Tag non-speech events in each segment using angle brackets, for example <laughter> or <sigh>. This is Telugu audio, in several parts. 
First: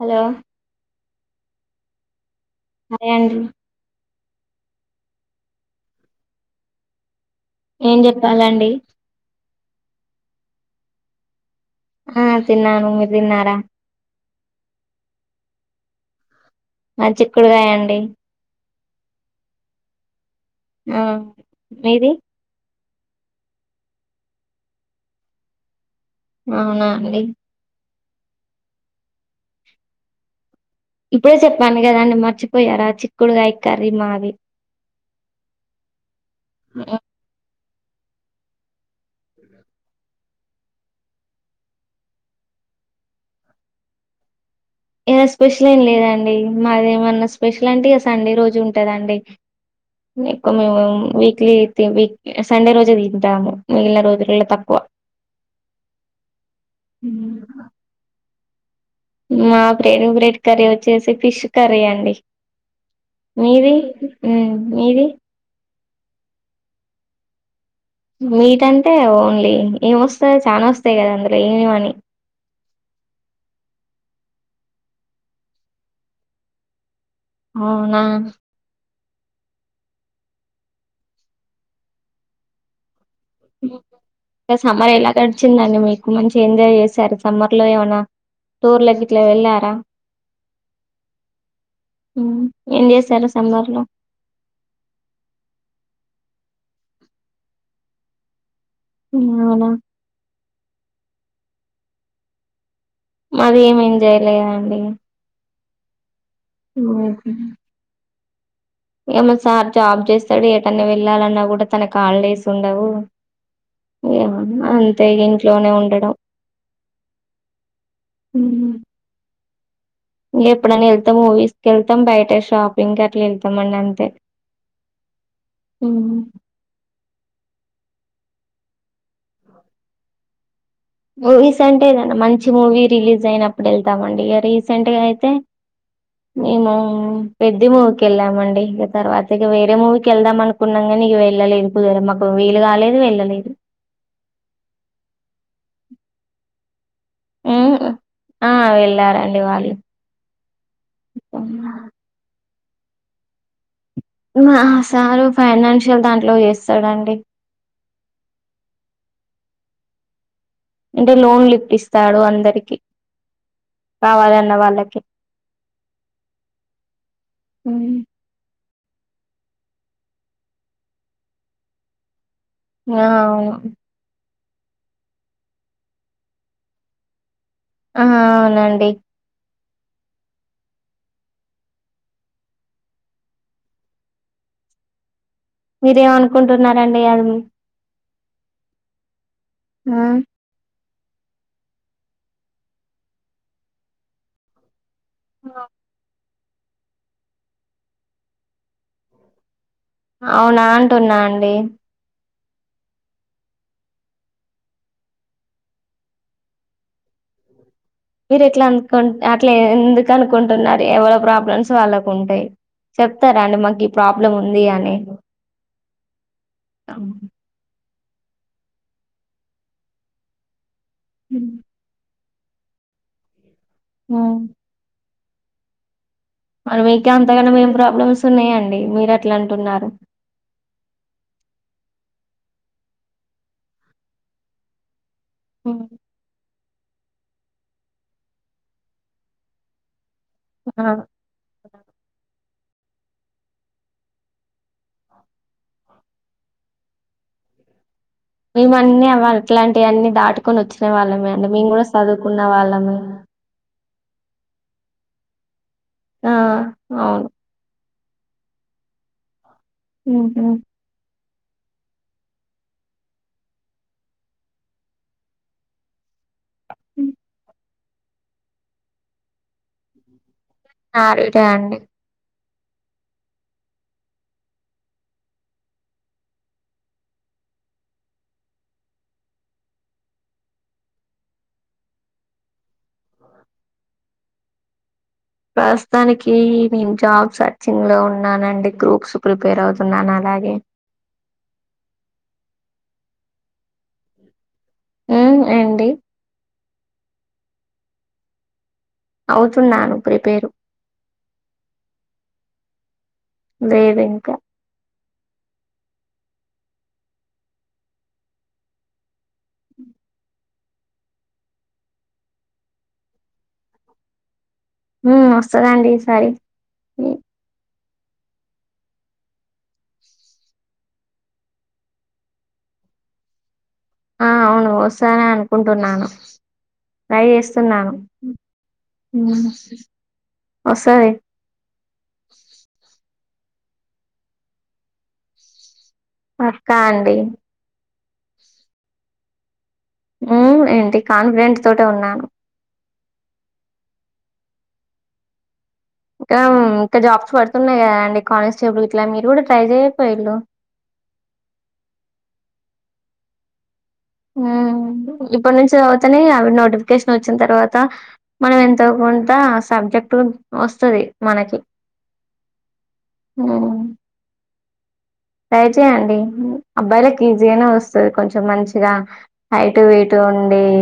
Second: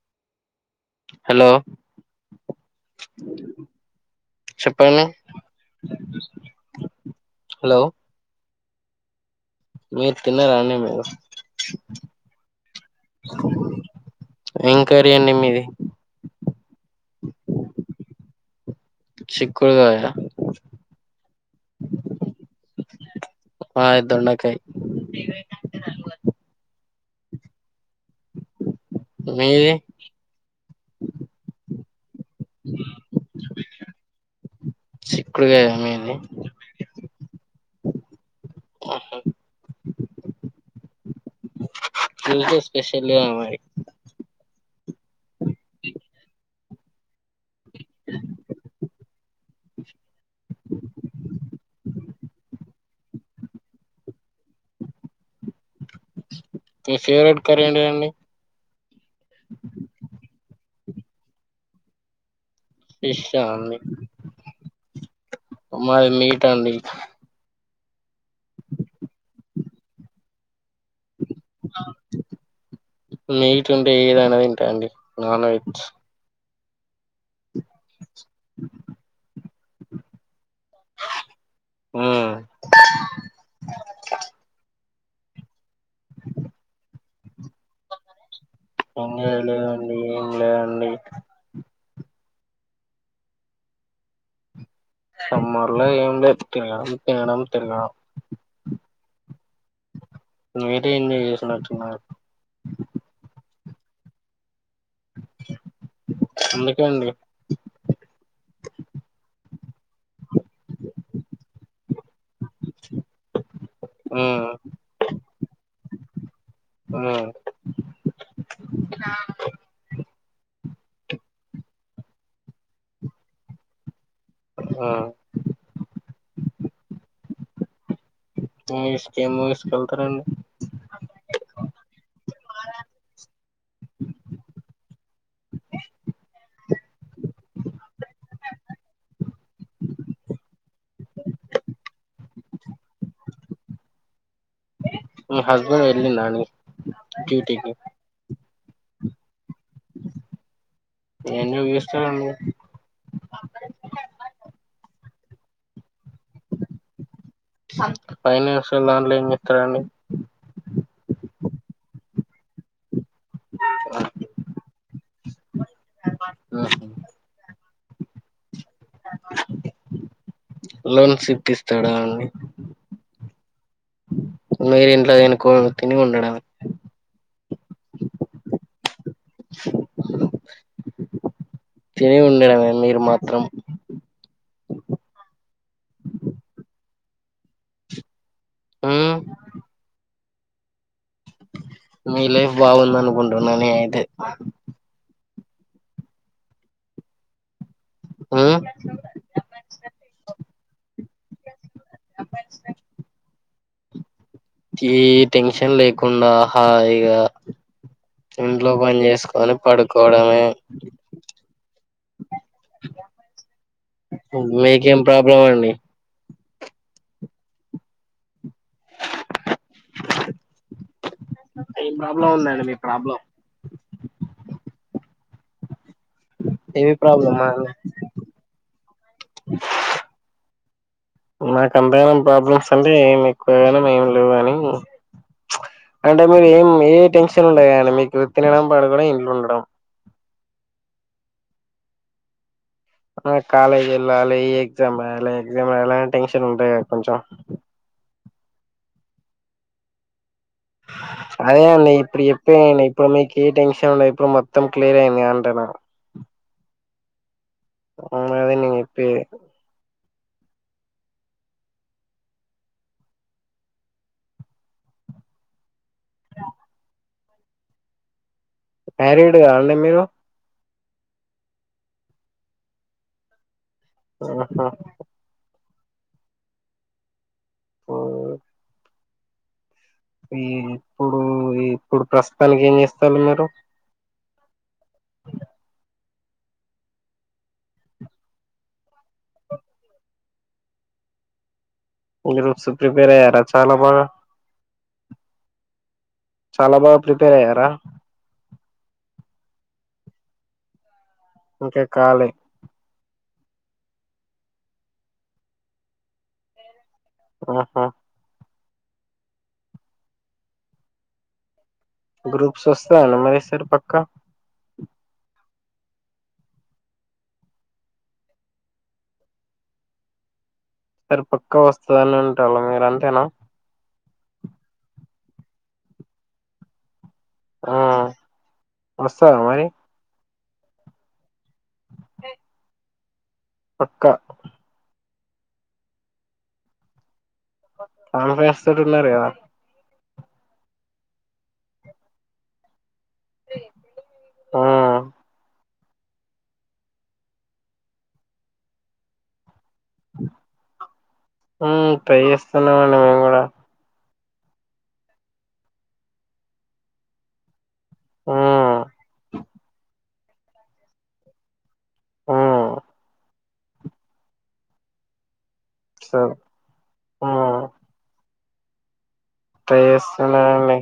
హలో హలో హాయ్ అండి చెప్పండి హలో ఏం చెప్పాలండి మీరు తిన్నరా అండి మీరు ఆ తిన్నాను మీరు తిన్నారా ఏం కర్రీ అండి మీది మాది చిక్కుడుకాయండి చిక్కుడుకాయా ఆ మీది మాది దొండకాయ్ అవునా అండి మీది ఇప్పుడే చెప్పాను కదండి మర్చి పొయారా చిక్కుడుకాయ కర్రీ మాది ఆ బ మీ ఇంట్లో స్పెషల్ లేదా మరి ఏదైన స్పెషలేం లేదా అండి మాదేముంది స్పెషల్ అంటే ఇగ సండే రోజు ఉంటదండి ఎక్కువ మేము వీక్లీ ఐతే వీక్ సండే రోజే తింటాను మిగిల్న రోజులల్ల తక్కువ మీ ఫేవరెట్ కర్రీ ఎంటిదండి మా ఫేవరెట్ కర్రీ వచ్చేసి ఫిష్ కర్రీ అండి ఫిషా మీది అండి ఉం మీది మాది మీట్ అండి మీట్ అంటే ఓన్లీ ఏం ఒస్తది చాలా ఒస్తయి కదా అందులో ఏం ఏం అని మీట్ ఉంటే ఏదైనా తింట అండి నాన్ వెజ్ అవునా ఉం సమ్మర్ ఎలా గడిచిందండి మీకు మంచిగ ఎంజాయ్ చేసారా సమ్మర్లో ఏమన్న బొంగేం లేదండి ఏం లేదండి ఏం చేసారు సమ్మర్లో సమ్మర్లో ఏం లే తిరగడం తినడం తిరగడం <unintelligible> నైటె ఎంజాయ్ చేసినట్టున్నారు మరి ఏం ఎంజాయ్ లేదండి అందుకే ఉంహుం అండి ఇగ మా సార్ జాబ్ చేస్తడు ఎటన్న వెళ్ళాలన్న కూడ తనకు హాలిడేస్ ఉండవు ఉమ్ అంతే ఇగ ఇంట్లోనే ఉండడు ఆ ఉ ఇంక ఎప్పుడైనా వెళ్తా మూవీస్ క వెళ్తాం బయట షాపింగ్ కి అట్లా వెళ్తామండి అంతే ఆ ఉ ఇసుక ఏం ఇసుకెళ్తారంండి మూవీస్ అంటేదండి మంచి మూవీ రిలీజ్ అయినప్పుడు వెళ్తామండి ఇక రీసెంట్ గా అయితే మేము పెద్ద మూవీకి వెళ్ళామండి ఇక తర్వాత ఇక వేరే మూవీకి వెళ్దాం అనుకు కున్నాం గాని నీకు వెళ్ళలేదు కుదర మాకు వీలు కాలేదు వెళ్ళలేదు మీ హస్బెండ్ వెళ్ళడా అండి డ్యుటికి ఉమ్, ఆ వెళ్ళారండి వాళ్ళు ఏం జాబ్ చేస్తారండి మా సారు ఫైనాన్షియల్ దాంట్లో చేస్తాడండి ఫైనాన్షియల్ దాంట్లో ఏం ఇస్తారండి అంటే లోన్లు ఇప్పిస్తాడు అందరికి కావాలన్న వాళ్ళకి ఉ లోన్స్ ఇప్పిస్తాడా అండి ఆ అవును మీరు ఇంట్లో తినుకు తిని ఉండడమే ఆ అవునండి తిని ఉండడంమే మీరు మాత్రం మీరేమనుకుంటున్నారండి అది ఉ ఆ మీ లైఫ్ బాగుందని అనుకుంటున్నా ను ఏట్ ఆ ఉ అవునా అంటున్నా అండి టి ఏ టెన్షన్ లేకుండా హాయిగా మీరు ఎట్లా ఇంట్లో అనుకు పని అట్లా చేసుకొని ఎందుకు పడుకోవడమే అనుకుంటున్నారు ఎవల ప్రాబ్లమ్స్ వాళ్ళకు ఉంటాయి చెప్తారా అండి మాకు ప్రాబ్లం ఉంది మీకేం ప్రాబ్లం అండి అ ఉ ఏం ప్రాబ్లం ఉందండి మీ ప్రాబ్లం ఉ మరి ఏమి మీకే ప్రాబ్లమా అంతగానం అండి మేం ప్రాబ్లమ్స్ ఉన్నాయండి మీరు ఎట్లా అంటున్నారు నాకు అంతగానం ప్రాబ్లమ్స్ అంటే ఏమి ఎక్కువగానం ఏం లేవు అని అంటే మీరు ఏం ఏ టెన్షన్ ఉండగానీ మీకు తినడం పడుకోడం ఇట్లు ఉండడం ఆ కాలేజ్ వెళ్ళాలి ఎగ్జామ్ రాయాలి ఎగ్జామ్ రాయాల టెన్షన్ ఉంటాయి కదా కొంచెం మేమ అన్నీ అ అట్లాంటివన్నీ దాటుకొని వచ్చిన వాళ్ళమే అండి అదే మేము కూడా ఇప్పుడు చదువుకున్న చెప్పేయండి వాళ్ళమే ఇప్పుడు మీకు ఏ టెన్షన్ ఉండదు ఇప్పుడు మొత్తం క్లియర్ అయింది అంటున ఆ అవును అ అదే నేను చెప్పేది ఉహు <unintelligible> హు మ్యారీడ్ కాలే మీకు మ్యారీడే అండి ఆహా <unintelligible> ఈ ఇప్పుడు ఇప్పుడు ప్రస్తుతానికి ఏం చేస్తారు మీరు ప్రస్తుతానికి నేను జాబ్ సర్చింగ్ లో ఉన్నానండి గ్రూప్స్ ప్రిపేర్ అవుతున్నాను అలాగే గ్రూప్స్కి ప్రిపేర్ అయ్యారా చాలా బాగా హు ఏంటి చాలా బాగా ప్రిపేర్ అయ్యారా అవుతున్నాను ప్రిపేరు ఇంకా కాలే లేదుఇంకా ఆహా గ్రూప్స్ వస్తాయా మరి ఈ సారి పక్క హు వస్తదండి ఈసారి ఉ సరి పక్కా వస్తుందని ఉంటారు మీరు అంతేనా ఆ అవును వస్తదనే అనుకుంటున్నాను ట్రై చే ఆ ఉన్నాను వస్తదా ఉ మరి వస్తది <unintelligible> పక్క పక్కా అండి కాన్ఫిడెన్స్ తోటి ఉన్నారు కదా ఉ ఏంటి కాన్ఫిడెంట్ తోటే ఉన్నాను ఆ ఉ ఇంకా జాబ్స్ పడుతున్నాయి కదా అండి కాని స్టేబుల్ ఇట్లా మీరు కూడా ట్రై చేయకపోయిన్రు హు టై చేస్తున్నామండి మేము కూడా ఇప్పటి నుంచి చదివితేనే అవి నోటిఫికేషన్ వచ్చిన తర్వాత మనం మ్మ్ ఎంతో కొంత సబ్జెక్ట్ వస్తుది మనకి హు ఆ ట్రై చేయండి సో అబ్బాయిలకి మ్మ్ ఈజీగానే వస్తుంది కొంచెం మంచిగా హైట్ ట్రై వెయిట్ ఉండి చేస్తున్నానండి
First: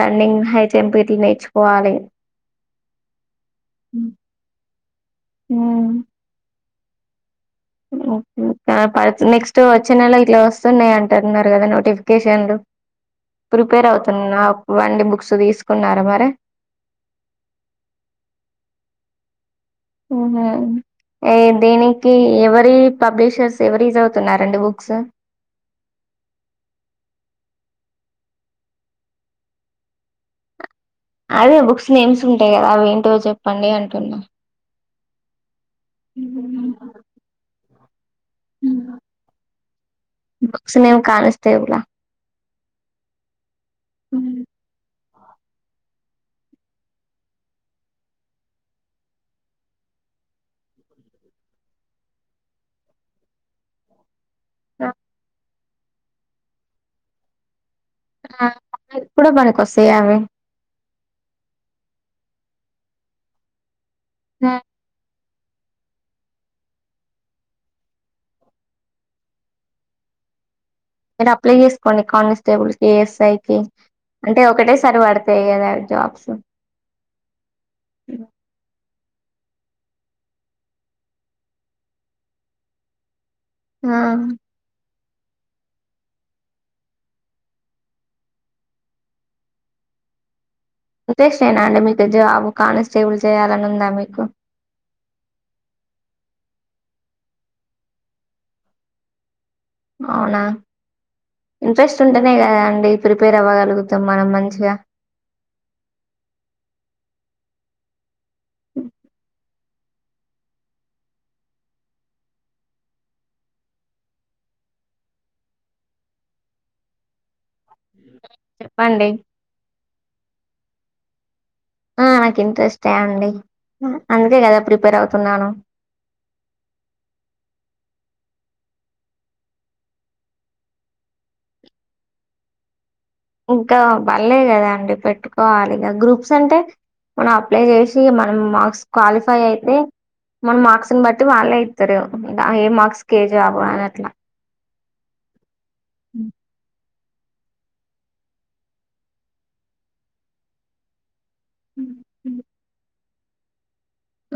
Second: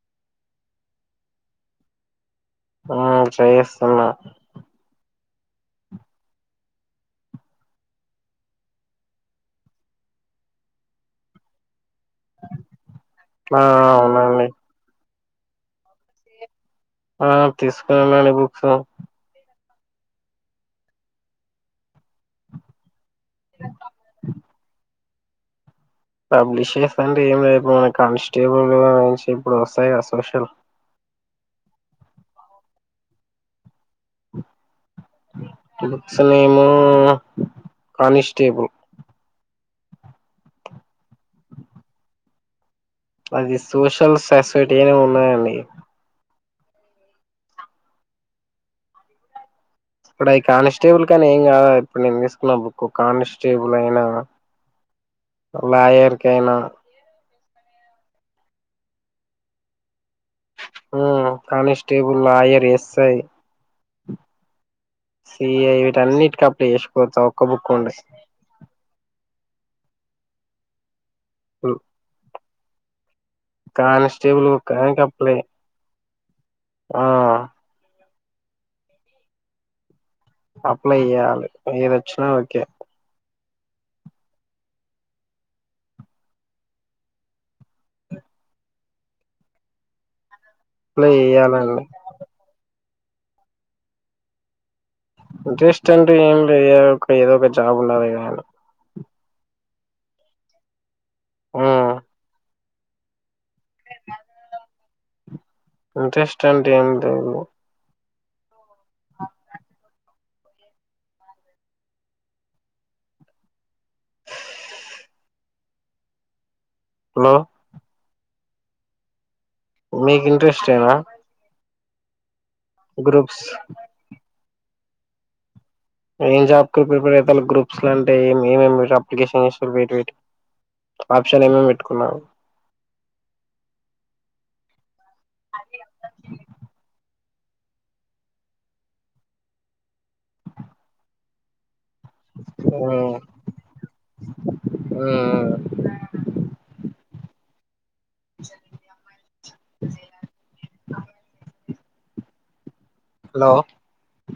రన్నింగ్ హై జంప్ ఇట్లా నేర్చుకోవాలి హు చేయిస్తున్నా ఉ ఓకే నెక్స్ట్ వచ్చే నెల ఇట్లా వస్తున్నాయి అంటున్నారు కదా నోటిఫికేషన్లు ఆ ప్రిపేర్ అవుతున్నా అవునండి వండి బుక్స్ తీసుకున్నారా మరి ఆ తీసుకున్నానండి బుక్స్ హు ఏ దీనికి ఎవరి పబ్లిషర్స్ ఎవరివి చదువుతున్నారండి బుక్స్ పబ్లిష్ చేస్తాండి ఏం లేడు మన కానిస్టేబుల్ ఇప్పుడు వస్తాయి కదా సోషల్ అదే బుక్స్ నేమ్స్ ఉంటాయి కదా అవి ఏంటో చెప్పండి అంటున్నా books name constable books name constable లా అది సోషల్ ససైటీ అని ఉన్నాయండి. ఇప్పుడు అవి కానిస్టేబుల్ కాని ఏం కాదు ఇప్పుడు నేను తీసుకున్న బుక్ కానిస్టేబుల్ అయినా ఆ లాయర్కైనా కానీ ఇప్పుడు పనికొస్తాయా అవి కానిస్టేబుల్ లయర్ ఎస్ఐ స సిఐ వీటి అన్నిటికి అప్లై చేసుకోవచ్చు. ఆ ఒక్క బుక్ ఉంటే మీరు అప్లై చేసుకోండి. కానిస్టేబుల్స్, కి ఎస్ఐ అంటే కానిస్టేబుల్ ఒకటే సారి బుక్కానికి అప్లై పడతాయి. కదా జాబ్స్ ఆ అప్లై చేయాలి. ఏదివచ్చిన ఓకే ఆ అప్లై ఉద్దేశమనా, అండి, చేయాలండి మీకు జాబ్ కానిస్టేబుల్ చేయాలని ఉందా, మీకు ఇంట్రెస్ట్ అంటే ఏం లే ఏదో ఒక జాబ్ ఉండాలనీ అవునా ఉమ్ ఇంట్రెస్ట్ ఉంటేనే కదా అండి. ప్రిపేర్ అవ్వగలుగుతాం మనం మంచిగా ఇంట్రెస్ట్ అంటే ఎం లేదు ఉ హలో, చెప్పండి. మీకు ఇంట్రెస్ట్ ఏనా ఆ, నాకు ఇంట్రెస్ట్ అండి. గ్రూప్స్ అందుకే కదా ప్రిపేర్ అవుతున్నాను. ఏం జాబ్ కి ప్రిపేర్ అవుతారు గ్రూప్స్ లో అంటే ఏమేమి అప్లికేషన్ చేస్తారు. బయటిటి <unintelligible> ఆప్షన్ ఏమేమి పెట్టుకున్నావు. ఇంకా పడలేదు కదా అండి పెట్టుకోవాలి. ఇక గ్రూప్స్ అంటే మనం అప్లై చేసి మనం మార్క్స్ క్వాలిఫై అయితే మన మార్క్స్ ను బట్టి వాళ్ళే ఇస్తారు. ఏ మార్క్స్ కి ఎం జాబ్ అని అట్లా ఆ అ <inaudible> ఉ హలో,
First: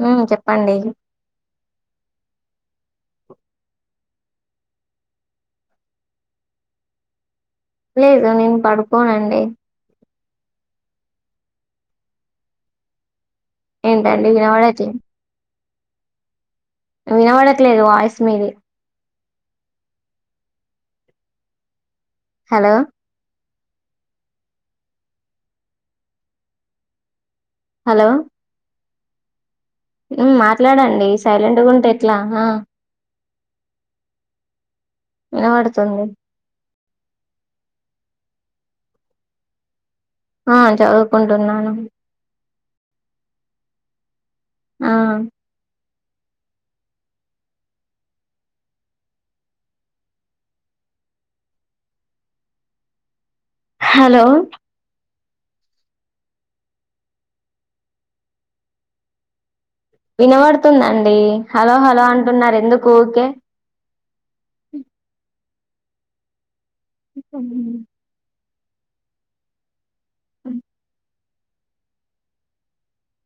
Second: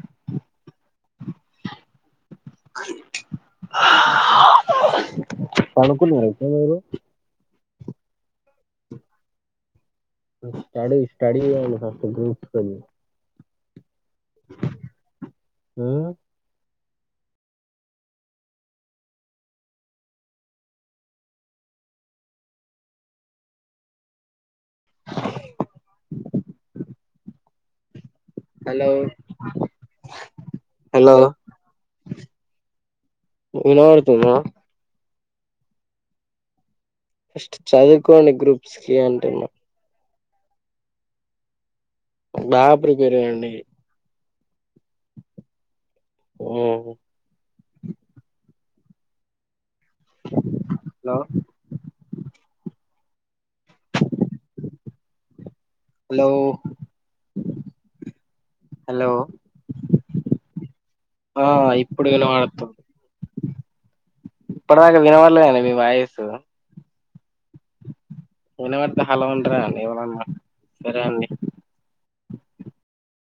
ఉ చెప్పండి. <inaudible> పడుకున్నారా మీరు ఇప్పుడు లేదు నేను పడుకోనండి. స్టడీ స్టడీ <unintelligible> ఏంటండి, వినపడత్లే హహ్మ్మ్ వినవడట్లేదు, వాయిస్ మీది హలో, హలో, హలో ఉమ్ మాట్లాడండి హలో సైలెంట్గా ఉంటే ఎట్లా హ వినబడుతుందా వినపడుతుంది ఫస్ట్ చదువుకోండి గ్రూప్స్ కి అంటున్నా ఆ చదువుకుంటున్నాను బాగా ప్రిపేర్ కాండీ ఆ ఆ హలో హలో హలో హలో వినబడుతుందండి ఆ హలో హలో ఇప్పుడు అంటున్నారు వినబడుతుంది ఎందుకు ఊకే ఇప్పటిదాకా వినబడలేదండి మీ వాయిసు ఇష్టమే వినబడితే హలో అంటారా అండి ఎవరన్న సరే అండి